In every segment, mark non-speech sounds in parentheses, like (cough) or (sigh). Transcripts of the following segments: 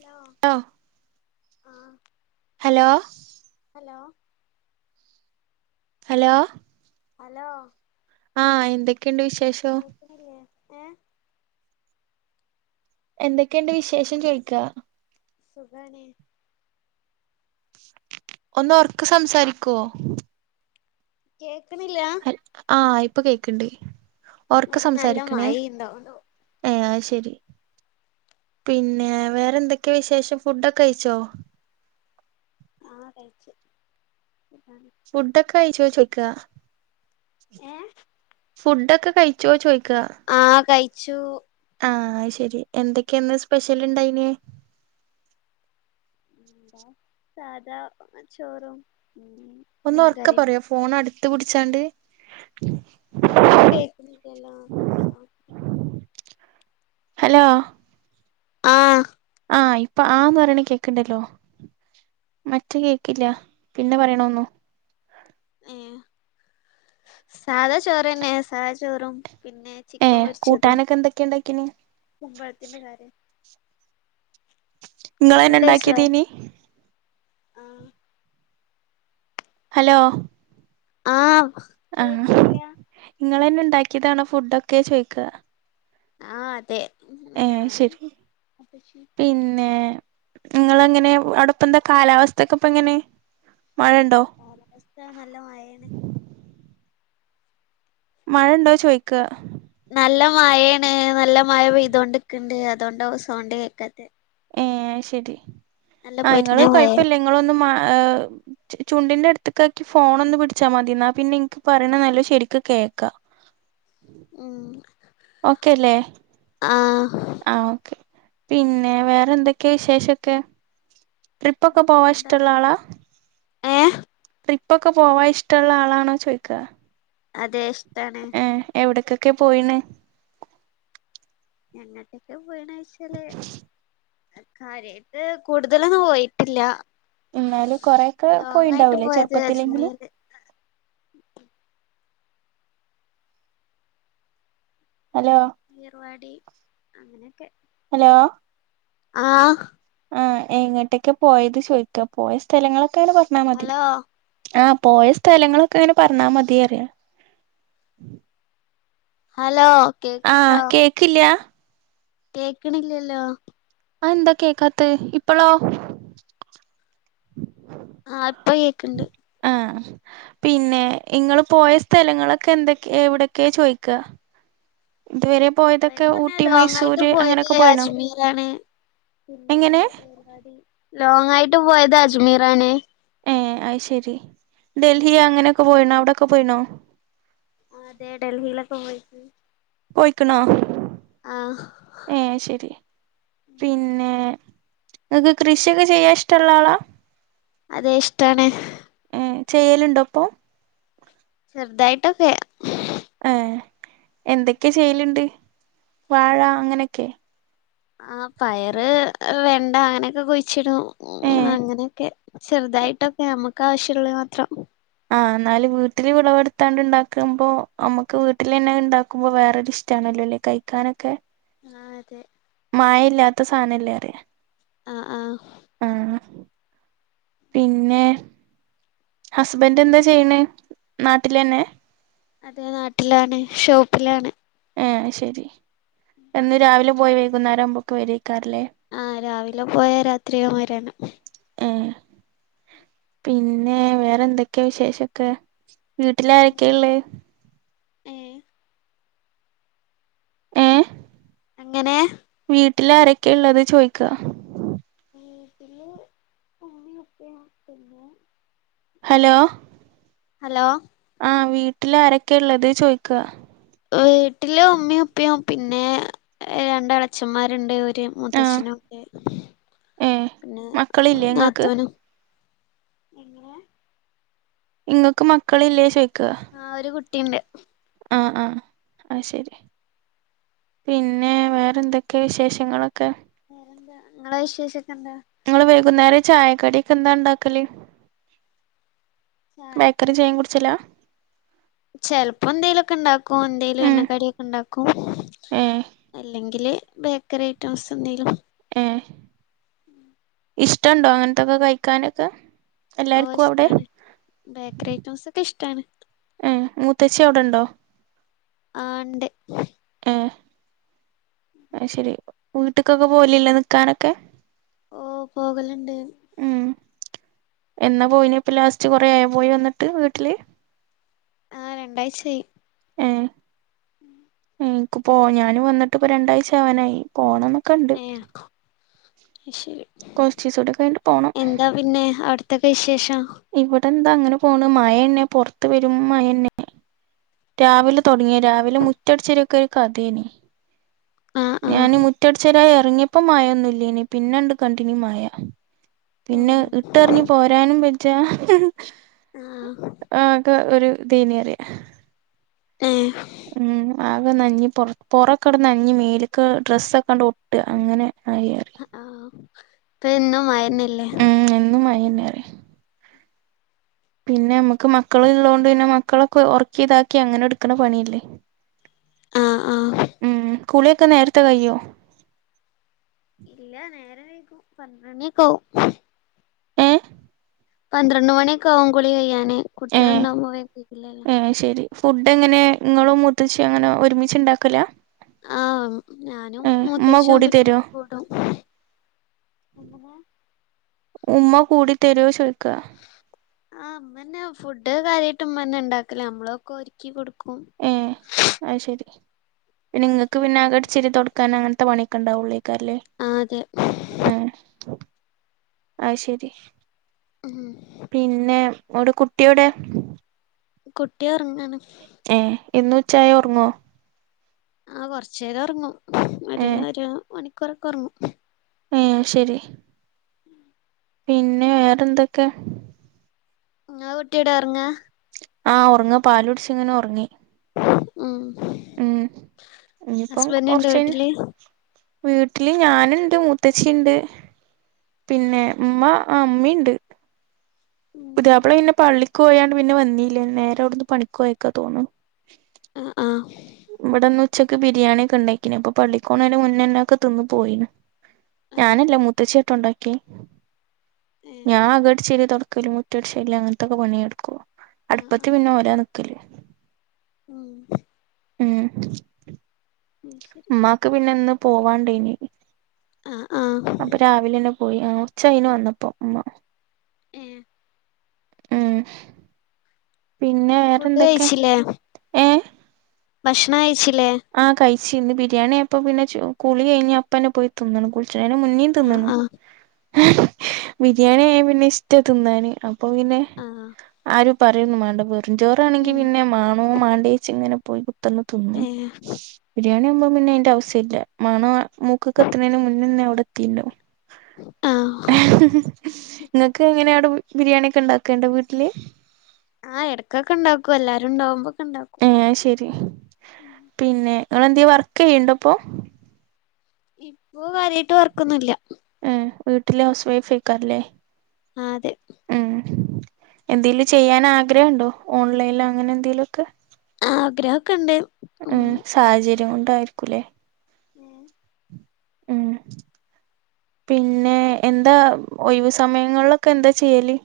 Hello hello ആഹ hello hello hello hello ആഹ എന്തൊക്കെയുണ്ട് വിശേഷം ല്ലേ ഏ എന്തൊക്കെണ്ട് വിശേഷം ചോയ്ക്കാ സുഖണേ.. ഒന്നൊർക്കെ സംസാരിക്കോ.. കേൾക്ക്ണില്ല. ആഹ ഇപ്പം കേക്ക്ണ്ട്‌ ഒർക്ക ഇവിടെ നല്ല സംസാരിക്കണേ. മഴയ്ണ്ട് അതോണ്ട് ഏ അഹ് ശരി പിന്നെ വേറെന്തൊക്ക്യ വിശേഷം ഫുഡൊക്കെ കയ്ച്ചോ? ആഹ് കയ്ച് (inaudible) ഫുഡൊക്കെ കയിച്ചോ ചോയ്ക്ക. ഏഹ് ഫുഡൊക്കെ കയിച്ചോ ചോയ്ക്ക. ആഹ് കയിച്ചു. ആഹ അഹ്ശെരി എന്തൊക്ക്യ ഇന്ന് സ്പെഷ്യല്ണ്ടായിനെ? എന്താ സാധാ ചോറും ഉം. ഒന്ന് ഒറക്കെ മീൻകറിയും പറയോ ഫോണട്ത്ത് പിടിച്ചാണ്ട്. ഇൻക്കും കേക്കണില്ലലൊ. ഹലോ. ആഹ്. ആഹ് ഇപ്പൊ ആ ന്ന് പറയ്ണ കേക്ക്ണ്ടല്ലോ. മറ്റേ കേൾക്കില്ല പിന്നെ പറയണൊന്നും. ഏ സാധാ ചോറന്നെ സാധാ ചോറും പിന്നെ. ചിക്കൻ ഏഹ് പൊരിച്ചതും കൂട്ടാനൊക്കെ എന്തൊക്കെയാ ഇണ്ടാക്കീന് കുമ്പളത്തിന്റെ കറിം. ഇയ്യ് ഇങ്ങളന്നെ ഫുഡഴിച്ചോ ഇണ്ടാക്കിയതെനി. ആഹ് ഹലോ. ആഹ്. ആഹ് കേക്ക്ണില്ല ഇങ്ങളന്നെ ഇണ്ടാക്കിയതാണോ ഫുഡൊക്കെ ചോയ്ക്ക. ആഹ അതെ ഇന്ന് ഏഹ് ഞാനും ശരി മൂത്തച്ചിം. ഇങ്ങളെങ്ങനെ അവിടപ്പന്താ കാലാവസ്ഥക്കെ ഇപ്പങ്ങനെ മഴണ്ടോ? കാലാവസ്ഥ നല്ല മഴെണ്. മഴണ്ടോ ചോയ്ക്ക. നല്ല മഴെണ് നല്ല മഴ പെയ്തൊണ്ട് ക്ക്ണ്ട് അതോണ്ടാവും സൗണ്ട് കേക്കാത്തെ. ഏഹ് അയ്ശെരി നല്ല ആ പൊരിഞ്ഞ ഇങ്ങള് മഴയാ കൊഴപ്പില്ല ഇങ്ങളൊന്ന് മാ ഏഹ്. ചു ചുണ്ടിന്റെ അടുത്ത്ക്കാക്കി ഫോൺ ഒന്ന് പിടിച്ചാ മതി എന്നാ പിന്നെ എനിക്ക് പറയ്ണ നല്ലോ ശെരിക്ക് കേക്കാ. ഉം. ഓക്കേല്ലേ? ആഹ്. ആ ഓക്കെ പിന്നെ വേറെ എന്തൊക്കെ വിശേഷൊക്കെ? ട്രിപ്പൊക്കെ പോവാൻ വേറെന്താ ഇഷ്ടള്ള ആളാ. ഏഹ് ട്രിപ്പൊക്കെ പോവാൻ ഇഷ്ടള്ള ആളാണോ ചോയിക്ക. അതെ ഇഷ്ടാണ്. ഏഹ് എവിടക്കൊക്കെ പോയിണ്? എങ്ങട്ടൊക്കെ പോയിണ്ചോയ്ച്ചാല്. കാര്യയിട്ട് കൂടുതലൊന്നും പോയിട്ടില്ല. എന്നാലും കൊറെയൊക്കെ ലോങ്ങായിട്ട് പോയിണ്ടാവൂലേ പോയത് ചെറുപ്പത്തിലെങ്കിലും അജ്മീറ്. ഹലോ. ഏർവാടി അങ്ങനെയൊക്കെ. ഹലോ. ആഹ്. ആഹ് എങ്ങട്ടെക്കെ പോയത് ചോയിക്ക പോയ സ്ഥലങ്ങളൊക്കെ ഇങ്ങനെ പറഞ്ഞാ മതി. ഹലോ ആഹ് പോയ സ്ഥലങ്ങളൊക്കെ ഇങ്ങനെ പർണാമതി അറ്യാ. ഹലോ. ആഹ് കേക്കില്ല്യാ. കേക്ണില്ല്യല്ലോ. അതെന്താ കേക്കാത്തത് ഇപ്പളോ. ആഹ് ഇപ്പ കേക് ണ്ട്. ആഹ് പിന്നെ ഇങ്ങള് പോയ സ്ഥലങ്ങളൊക്കെ എന്തെകെ എവിടെക്കെ ചോയ്ക്ക. പോയത് പർഞാ ഊട്ടി ലോങ് ആയിട്ട് മൈസൂര് പോയത് അങ്ങനൊക്കെ പോയിണോ അജ്മീറാണ് പിന്നെ എങ്ങനെ ഏർവാടി. ലോങ് ആയിട്ട് പോയത് അജ്മീറാണ്. ഏഹ് അയ് ശരി. ഡൽഹി അങ്ങനെക്കെ പോയിണോ? അവിടൊക്കെ പോയിണോ? ആഹ് അതെ ഡൽഹിലൊക്കെ പോയിക്ക്. പോയിക്ണോ? ആഹ് ഏഹ് ശരി പിന്നെ ഇങ്ങക്ക് കൃഷ്യൊക്കെ ചെയ്യാൻ ഇഷ്ടള്ള ആളാ? അതെ ഇഷ്ടാണ് ഏഹ് ചെയ്യല്ണ്ടോ ഇപ്പം? ചെർതായിട്ടൊക്കെ. ഏഹ് എന്തൊക്കെ ചെയ്യല്ണ്ട്? വാഴ അങ്ങന്യൊക്കെ. ആഹ് പയറ്, വെണ്ട അങ്ങനെയൊക്കെ കുഴിച്ചിടും. ഏ ഉം അങ്ങനെയൊക്കെ ചെറുതായിട്ടൊക്കെ നമ്മക്ക് ആവശ്യമുള്ളത് മാത്രം. ആഹ് ഇന്നാല് വീട്ടില് വിളവെടുത്താണ്ട് ഉണ്ടാക്കുമ്പോ നമ്മക്ക് വീട്ടിലെന്നെ ഉണ്ടാക്കുമ്പോ വേറൊരിഷ്ടാണല്ലോ ല്ലേ. കഴിക്കാനൊക്കെ ആഹ് അതെ മായല്ല്യാത്ത സാനല്ലേ പറ്യാ. ആഹ് ആഹ് പിന്നെ ഹസ്ബന്റ് എന്താ ചെയ്യ്ണെ നാട്ടിലെന്നെ? അതെ നാട്ടിലാണ് ഷോപ്പിലാണ് ഏഹ് അഹ്ശരി. എന്നും രാവിലെ പോയി വൈകുന്നേരം ആവുമ്പോയക്ക് വരേക്കാരല്ലേ. ആഹ് രാവിലെ പോയാ രാത്രിയാവും വരാന്. ഏഹ് പിന്നെ വേറെ എന്തൊക്കെയ വിശേഷൊക്കെ? വീട്ടിലാരൊക്കെള്ളെ? ഏഹ് എങ്ങനേ? വീട്ടിലാരൊക്കെ ള്ളത് ചോയിക്ക. മ് തിന്നു ഹലോ ഹലോ ആഹ് വീട്ടിലാരൊക്കെ ള്ളത് ചോയ്ക്ക. വീട്ടില് ഉമ്മ്യും ഉപ്പ്യും പിന്നെ രണ്ട് എളച്ചന്മാരുണ്ട് ഒര് ആ മൂത്തച്ഛനൂണ്ട് ഏ പിന്നെ മക്കളില്ലേ ഇങ്ങക്ക് നാത്തൂനും. എങ്ങനെ ഇങ്ങക്ക് മക്കളില്ലേ ചോയിക്ക. ആഹ് ഒരു കുട്ടിണ്ട് ആ ആ അഹ് ശരി പിന്നെ വേറെ എന്തൊക്കെ വിശേഷങ്ങളൊക്കെ ഇങ്ങള വിഷേശോക്കെ എന്താ നിങ്ങള് വൈകുന്നേരം ചായക്കടി ഒക്കെ എന്താ ഉണ്ടാക്കല് ബേക്കറി ചായ ചായക്കടി കുടിച്ചലാ ചെലപ്പോ എന്തങ്കിലൊക്കെ ഇണ്ടാക്കും എന്തേലും ഉം എണ്ണ ക്കടിയൊക്കെ കടി ഒക്കെ ഉണ്ടാക്കും ഏ അല്ലെങ്കില് ബേക്കറി ഐറ്റംസ് എന്തെലും ഏഹ് ഇഷ്ടണ്ടോ അങ്ങനത്തൊക്കെ കഴിക്കാനൊക്കെ ഓഹ് എല്ലാർക്കും അവിടെ ഇഷ്ടാണ് ബേക്കറി ഐറ്റംസ് ഒക്കെ ഇഷ്ടാണ് ഏഹ് മൂത്തച്ചി അവിടെണ്ടോ ആഹ് ഇണ്ട് ഏ അഅ് ശരി വീട്ട്ക്കൊക്കെ പോവലില്ലേ നിക്കാനൊക്കെ ഓ പോകല്ണ്ട്. ഉം എന്നാ പോയിനി ഇപ്പ ലാസ്റ്റ് കൊറേ ആയൊ പോയി വന്നിട്ട് വീട്ടില് ആഹ് രണ്ടാഴ്ചായി ഏഹ് ഉം ഇൻക്ക് പോ ഞാനും വന്നിട്ട് ഇപ്പോ രണ്ടാഴ്ച അവാനായി പോണംന്നൊക്കെ ഇണ്ട് അഹ് ശരി കൊറ്ചീസൂടി കഴി്ഞ്ഞിട്ട് പോണം എന്താ പിന്നെ അവിടത്തൊക്കെ വിശേഷം ഇവിടെന്താ അങ്ങനെ പോണ് മഴന്നെ പുർത്ത് പെരും മഴന്നെ രാവിലെ തൊടങ്ങിയ രാവിലെ മുറ്റട്ച്ചരിക്കൊരു കഥേനി ആഹ് ആഹ് ഞന് മുറ്റട്ച്ചരാൻ ഇറങ്ങിയപ്പോ മയൊന്നുല്ല്യേനി പിന്നെണ്ട് കണ്ടീനി മയ ഉം പിന്നെ ഇട്ടറിഞ് പോരാനും വെജ്ജ ആഹ് ആകെ ഒരു ഇദൈനിയറിയ ഏഹ് ഉം ആകെ നഞ്ഞ് പൊർ പൊറക്കെട് നഞ്ഞ് മേല്ക്ക് ഡ്രസ്സൊക്കാണ്ട് ഒട്ടാ അങ്ങനെ ആയി ആഹ് പ്പെന്നും മയ ഉം എന്നും മയിന്നേറിയ പിന്നെമ്മക്ക് മക്കള് ഇള്ളോണ്ട് പിന്നെ മക്കളക്കെ ഒർക്കി ഇതാക്കി അങ്ങനെ എട്ക്ക്ണ പണിയല്ലേ ആഹ് ആഹ് ഉം കുളി ഒക്കെ നേരത്തെ കയ്യോ ഇല്ല നേരം വൈകും പന്ത്രണിക്കാവും ഏഹ് പന്ത്രണ്ട് മണിയൊക്ക ആവും കുളി കയ്യാന് ഏ കുട്ടിള്ണ്ടാമ്പൊ വേം തീരില്ലല്ലോ ഏ ശരി ഫുഡ് എങ്ങനെ ഇങ്ങളും മൂത്തച്ഛിം അങ്ങനെ ഒരുമിച്ച് ഇണ്ടാക്കലാ ആഹ് ഞാനും ഏ ഉമ്മ മൂത്തച്ഛിം കൂടി തരോ കൂടും എങ്ങെനെ ഉമ്മ കൂടി തെരോ ചോയ്ക ആഹ് ഇമ്മന്നെ ഫുഡ് കാര്യായിട്ട് ഇമ്മന്നെ ഇണ്ടാക്കല് അമ്മളൊക്കൊ ഒര് ക്കി കൊട്ക്കും ഏഹ് അഹ് ശരി പിന്നെ ഇങ്ങക്ക് ബാക്കിയുള്ള പിന്നെ അകട്ച്ചരി തൊട് ക്കാന് അങ്ങൻത്തെ പണിക്കണ്ടാവൊള്ള്യ്ക്കാരല്ലേ ആഹ് അതെ ഉം ആഹ് ശരി ഉം പിന്നെ എവ്ടെ കുട്ടിയെവ്ടെ കുട്ടി ഒറ്ങ്ങാണ് ഏഹ് എന്നും ഉച്ചായാ ഒറ്ങ്ങോ? ആഹ് കൊർച്ചേരം ഒറ്ങ്ങും ഏ ഒര് ഒരു മണിക്കൂറൊക്കെ ഒറ്ങ്ങും ഏഹ് ശെരി പിന്നെ വേറെന്തൊക്കെ ഇങ്ങളെ കുട്ടിയെടെ ഒറ്ങ്ങാ? ആഹ് ഒർങ്ങാ പാലുട്ച്ച് ഇങ്ങനെ ഒറ്ങ്ങി ഉം ഇനിയിപ്പം ഹസ്ബൻഡ് ഇണ്ടൊ കൊറച്ച് കഴിഞ്ഞ് വീട്ടില് വീട്ടില് ഞാന്ണ്ട് മൂത്തച്ചിഇണ്ട് പിന്നെ ഇമ്മ ആ ഇമ്മിണ്ട് പുതിയാപ്പ്ള പിന്നെ പള്ളിക്കോയാണ്ട് പിന്നെ വന്നീല്ല നേരെ അവ്ട്ന്ന് പണിക്കോയക്കാ തോന്ന്ണ് അ ആഹ് ഇവിടെന്ന് ഉച്ചക്ക് ബിരിയാണിക്കെ ഇണ്ടാക്കിന് അപ്പൊ പള്ളിക്കോണേന്റെ മുന്നെന്നെ ഒക്കെ തിന്ന് പോയിണ് ആഹ് ഞാനല്ല മൂത്തച്ചിയാട്ടൊ ഇണ്ടാക്കിയെ ഏഹ് ഞാ അകട്ച്ചോരി തൊട്ക്കലും മു റ്റ അടിച്ചുവാര്ല് അങ്ങൻത്തൊക്കെ പണിയെടുക്കും ആഹ് അട്പ്പത്ത് ആഹ് പിന്നെ ഓരാ നിക്കല് ഉം ഉം അയ്ശരി ഇമ്മാക്ക് പിന്നെ ഇന്ന് പോവാണ്ടേനി ആഹ് ആഹ് അപ്പ രാവിലെന്നെ പോയി ആ ഉച്ചായിന് വന്നപ്പോ ഉമ്മ ഉം ഉം പിന്നെ ഫുഡ് വേറെന്തൊക്കെ ഏഹ് ഭക്ഷണ കഴിച്ചില്ലേ ആഹ് കഴിച്ചി ഇന്ന് ബിരിയാണി ആയപ്പ പിന്നെ ചു കുളി കഴിഞ്ഞ് അപ്പന്നെ പോയി തിന്ന്ണ് കുളിച്ച്ണേനിം മുന്നിം ആഹ് തിന്ന്ണ് ആഹ് ബിരിയാണി ആയ പിന്നെ ഇഷ്ടാ തിന്നാന് അപ്പൊ പിന്നെ ആഹ് ആരും പറയുന്നും മാണ്ട വെറും ചോറാണെങ്കി ഉം പിന്നെ മാണോ മാണ്ടേച്ച് ഇങ്ങനെ പോയി കുത്രന്ന് തിന്നും ഏഹ് ബിരിയാണി ആവുമ്പോ പിന്നെ അയിന്റെ ആവുസല്യ മണ മൂക്ക്ക്ക് എത്തുണേന് മുന്നേന്നെ അവിടെ എത്തിണ്ടാവും ആഹ് ഇങ്ങക്ക് എങ്ങനെ അവിടെ ബിരിയാണി ഒക്കെ ഇണ്ടാക്കണ്ടോ വീട്ടില് ആഹ് എടക്കൊക്കെ ഇണ്ടാക്കും എല്ലാരും ഉണ്ടാവുമ്പോക്കെ ഇണ്ടാക്കും ഏ ശരി പിന്നെ ഇങ്ങള് എന്തേ വർക്ക് ചെയ്യ്ണ്ടപ്പൊ ഇപ്പൊ കാര്യായിട്ട് വർക്കൊന്നുല്ല ഏഹ് വീട്ടില് ഹൗസ് വൈഫ് അയ്ക്കാരല്ലേ ആ അതെ ഉം എന്തേലും ചെയ്യാൻ ആഗ്രഹണ്ടോ ഓൺലൈലോ അങ്ങനെ എന്തേലൊക്കേ ആഗ്രഹൊക്കെണ്ട് ഉം സാഹചര്യം കൊണ്ടായിരിക്കുല്ലെ ഉം ഉം പിന്നെ എന്താ ഒഴിവ് സമയങ്ങള്ലൊക്കെ എന്താ ചെയ്യല്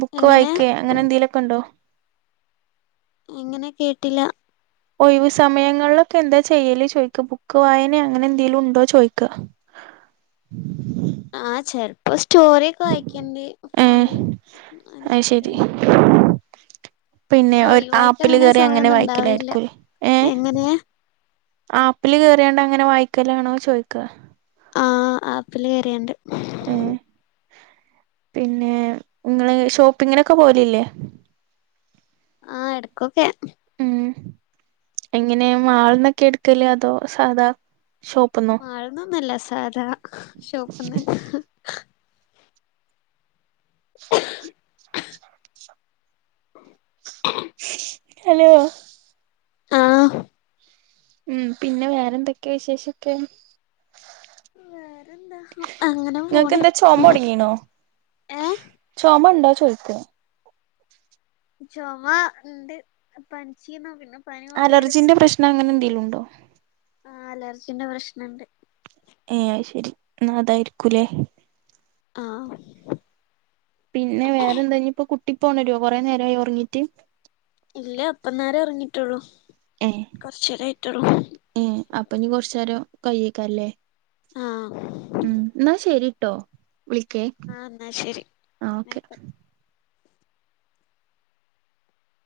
ബുക്ക് എങ്ങനെ വായിക്കേ അങ്ങനെ എന്തേലൊക്കെണ്ടോ എങ്ങനെ കേട്ടില ഒഴിവു സമയങ്ങളിലൊക്കെ എന്താ ചെയ്യല് ചോയ്ക്ക ബുക്ക് വായനേ അങ്ങനെ എന്തെലും ഇണ്ടോ ചോയിക്ക ആഹ് ചെല് പ്പോ സ്റ്റോറി വായിക്കണ്ട ഏ ഫോണില് അത് അല്ലാതെ ശരി പിന്നെ ഒര് ഒഴിവായിട്ട് ആപ്പില് കേറി അങ്ങനെ സമയമൊന്നും ഉണ്ടാവില്ല വായിക്കലായിരിക്കുല്ലേ ഏഹ് എങ്ങനെ ആപ്പില് കേറിയാണ്ട് അങ്ങനെ വായിക്കല്ലാണോ ചോയിക്ക ആ ആപ്പില് കയറിയാണ്ട് ഏഹ് പിന്നെ ഇങ്ങള് ഷോപ്പിങ്ങിനൊക്കെ പോവലില്ലേ ആഹ് എടക്കൊക്കെ ഉം എങ്ങനെ മാള്ന്നൊക്കെ എടുക്കല് അതോ സാധാ ഷോപ്പ്ന്നോ മാള്ന്നൊന്നല്ല സാധാ ഷോപ്പ്ന്ന് (inaudible) ഹലോ ആഹ് ഉം പിന്നെ വേറെന്തൊക്കെ വിശേഷക്കെ വേറെന്താ അങ്ങനെ പോണ് ചുമ തൊടങ്ങീണോ ഏ ചുമണ്ടോ ചോയിക്ക ചുമ ഉണ്ട് പനിച്ചിന്നു പിന്നെ പനി മാറിയാരെ അലർജിന്റെ പ്രശ്നം അങ്ങനെ എന്തെലുണ്ടോ ആഹ് അലർജിന്റെ പ്രശ്നണ്ട് ഏഹ് അയ് ശരി എന്നാ അതായിരിക്കൂലേ ആഹ് പിന്നെ വേറെ എന്താ ഇനി ഇപ്പ കുട്ടി ഇപ്പോ ഉണരോ കുറേ നേരായോ ഉറങ്ങിട്ട് ഇല്ല ഇപ്പന്നേരം ഉറങ്ങിട്ടുള്ളു ഏഹ് കുറച്ചേരം ആയിട്ടോള്ളൂ ഏഹ് അപ്പൊ ഞി കൊറ്ച്ചേരം കയ്യേക്കാരംലേ ആഹ് ഉം ഇന്നാ ശരിട്ടൊ വിളിക്കേ ആ എന്നാ ശരി ആഹ് ന്നാ ഓക്കെ ആയിക്കോട്ടെ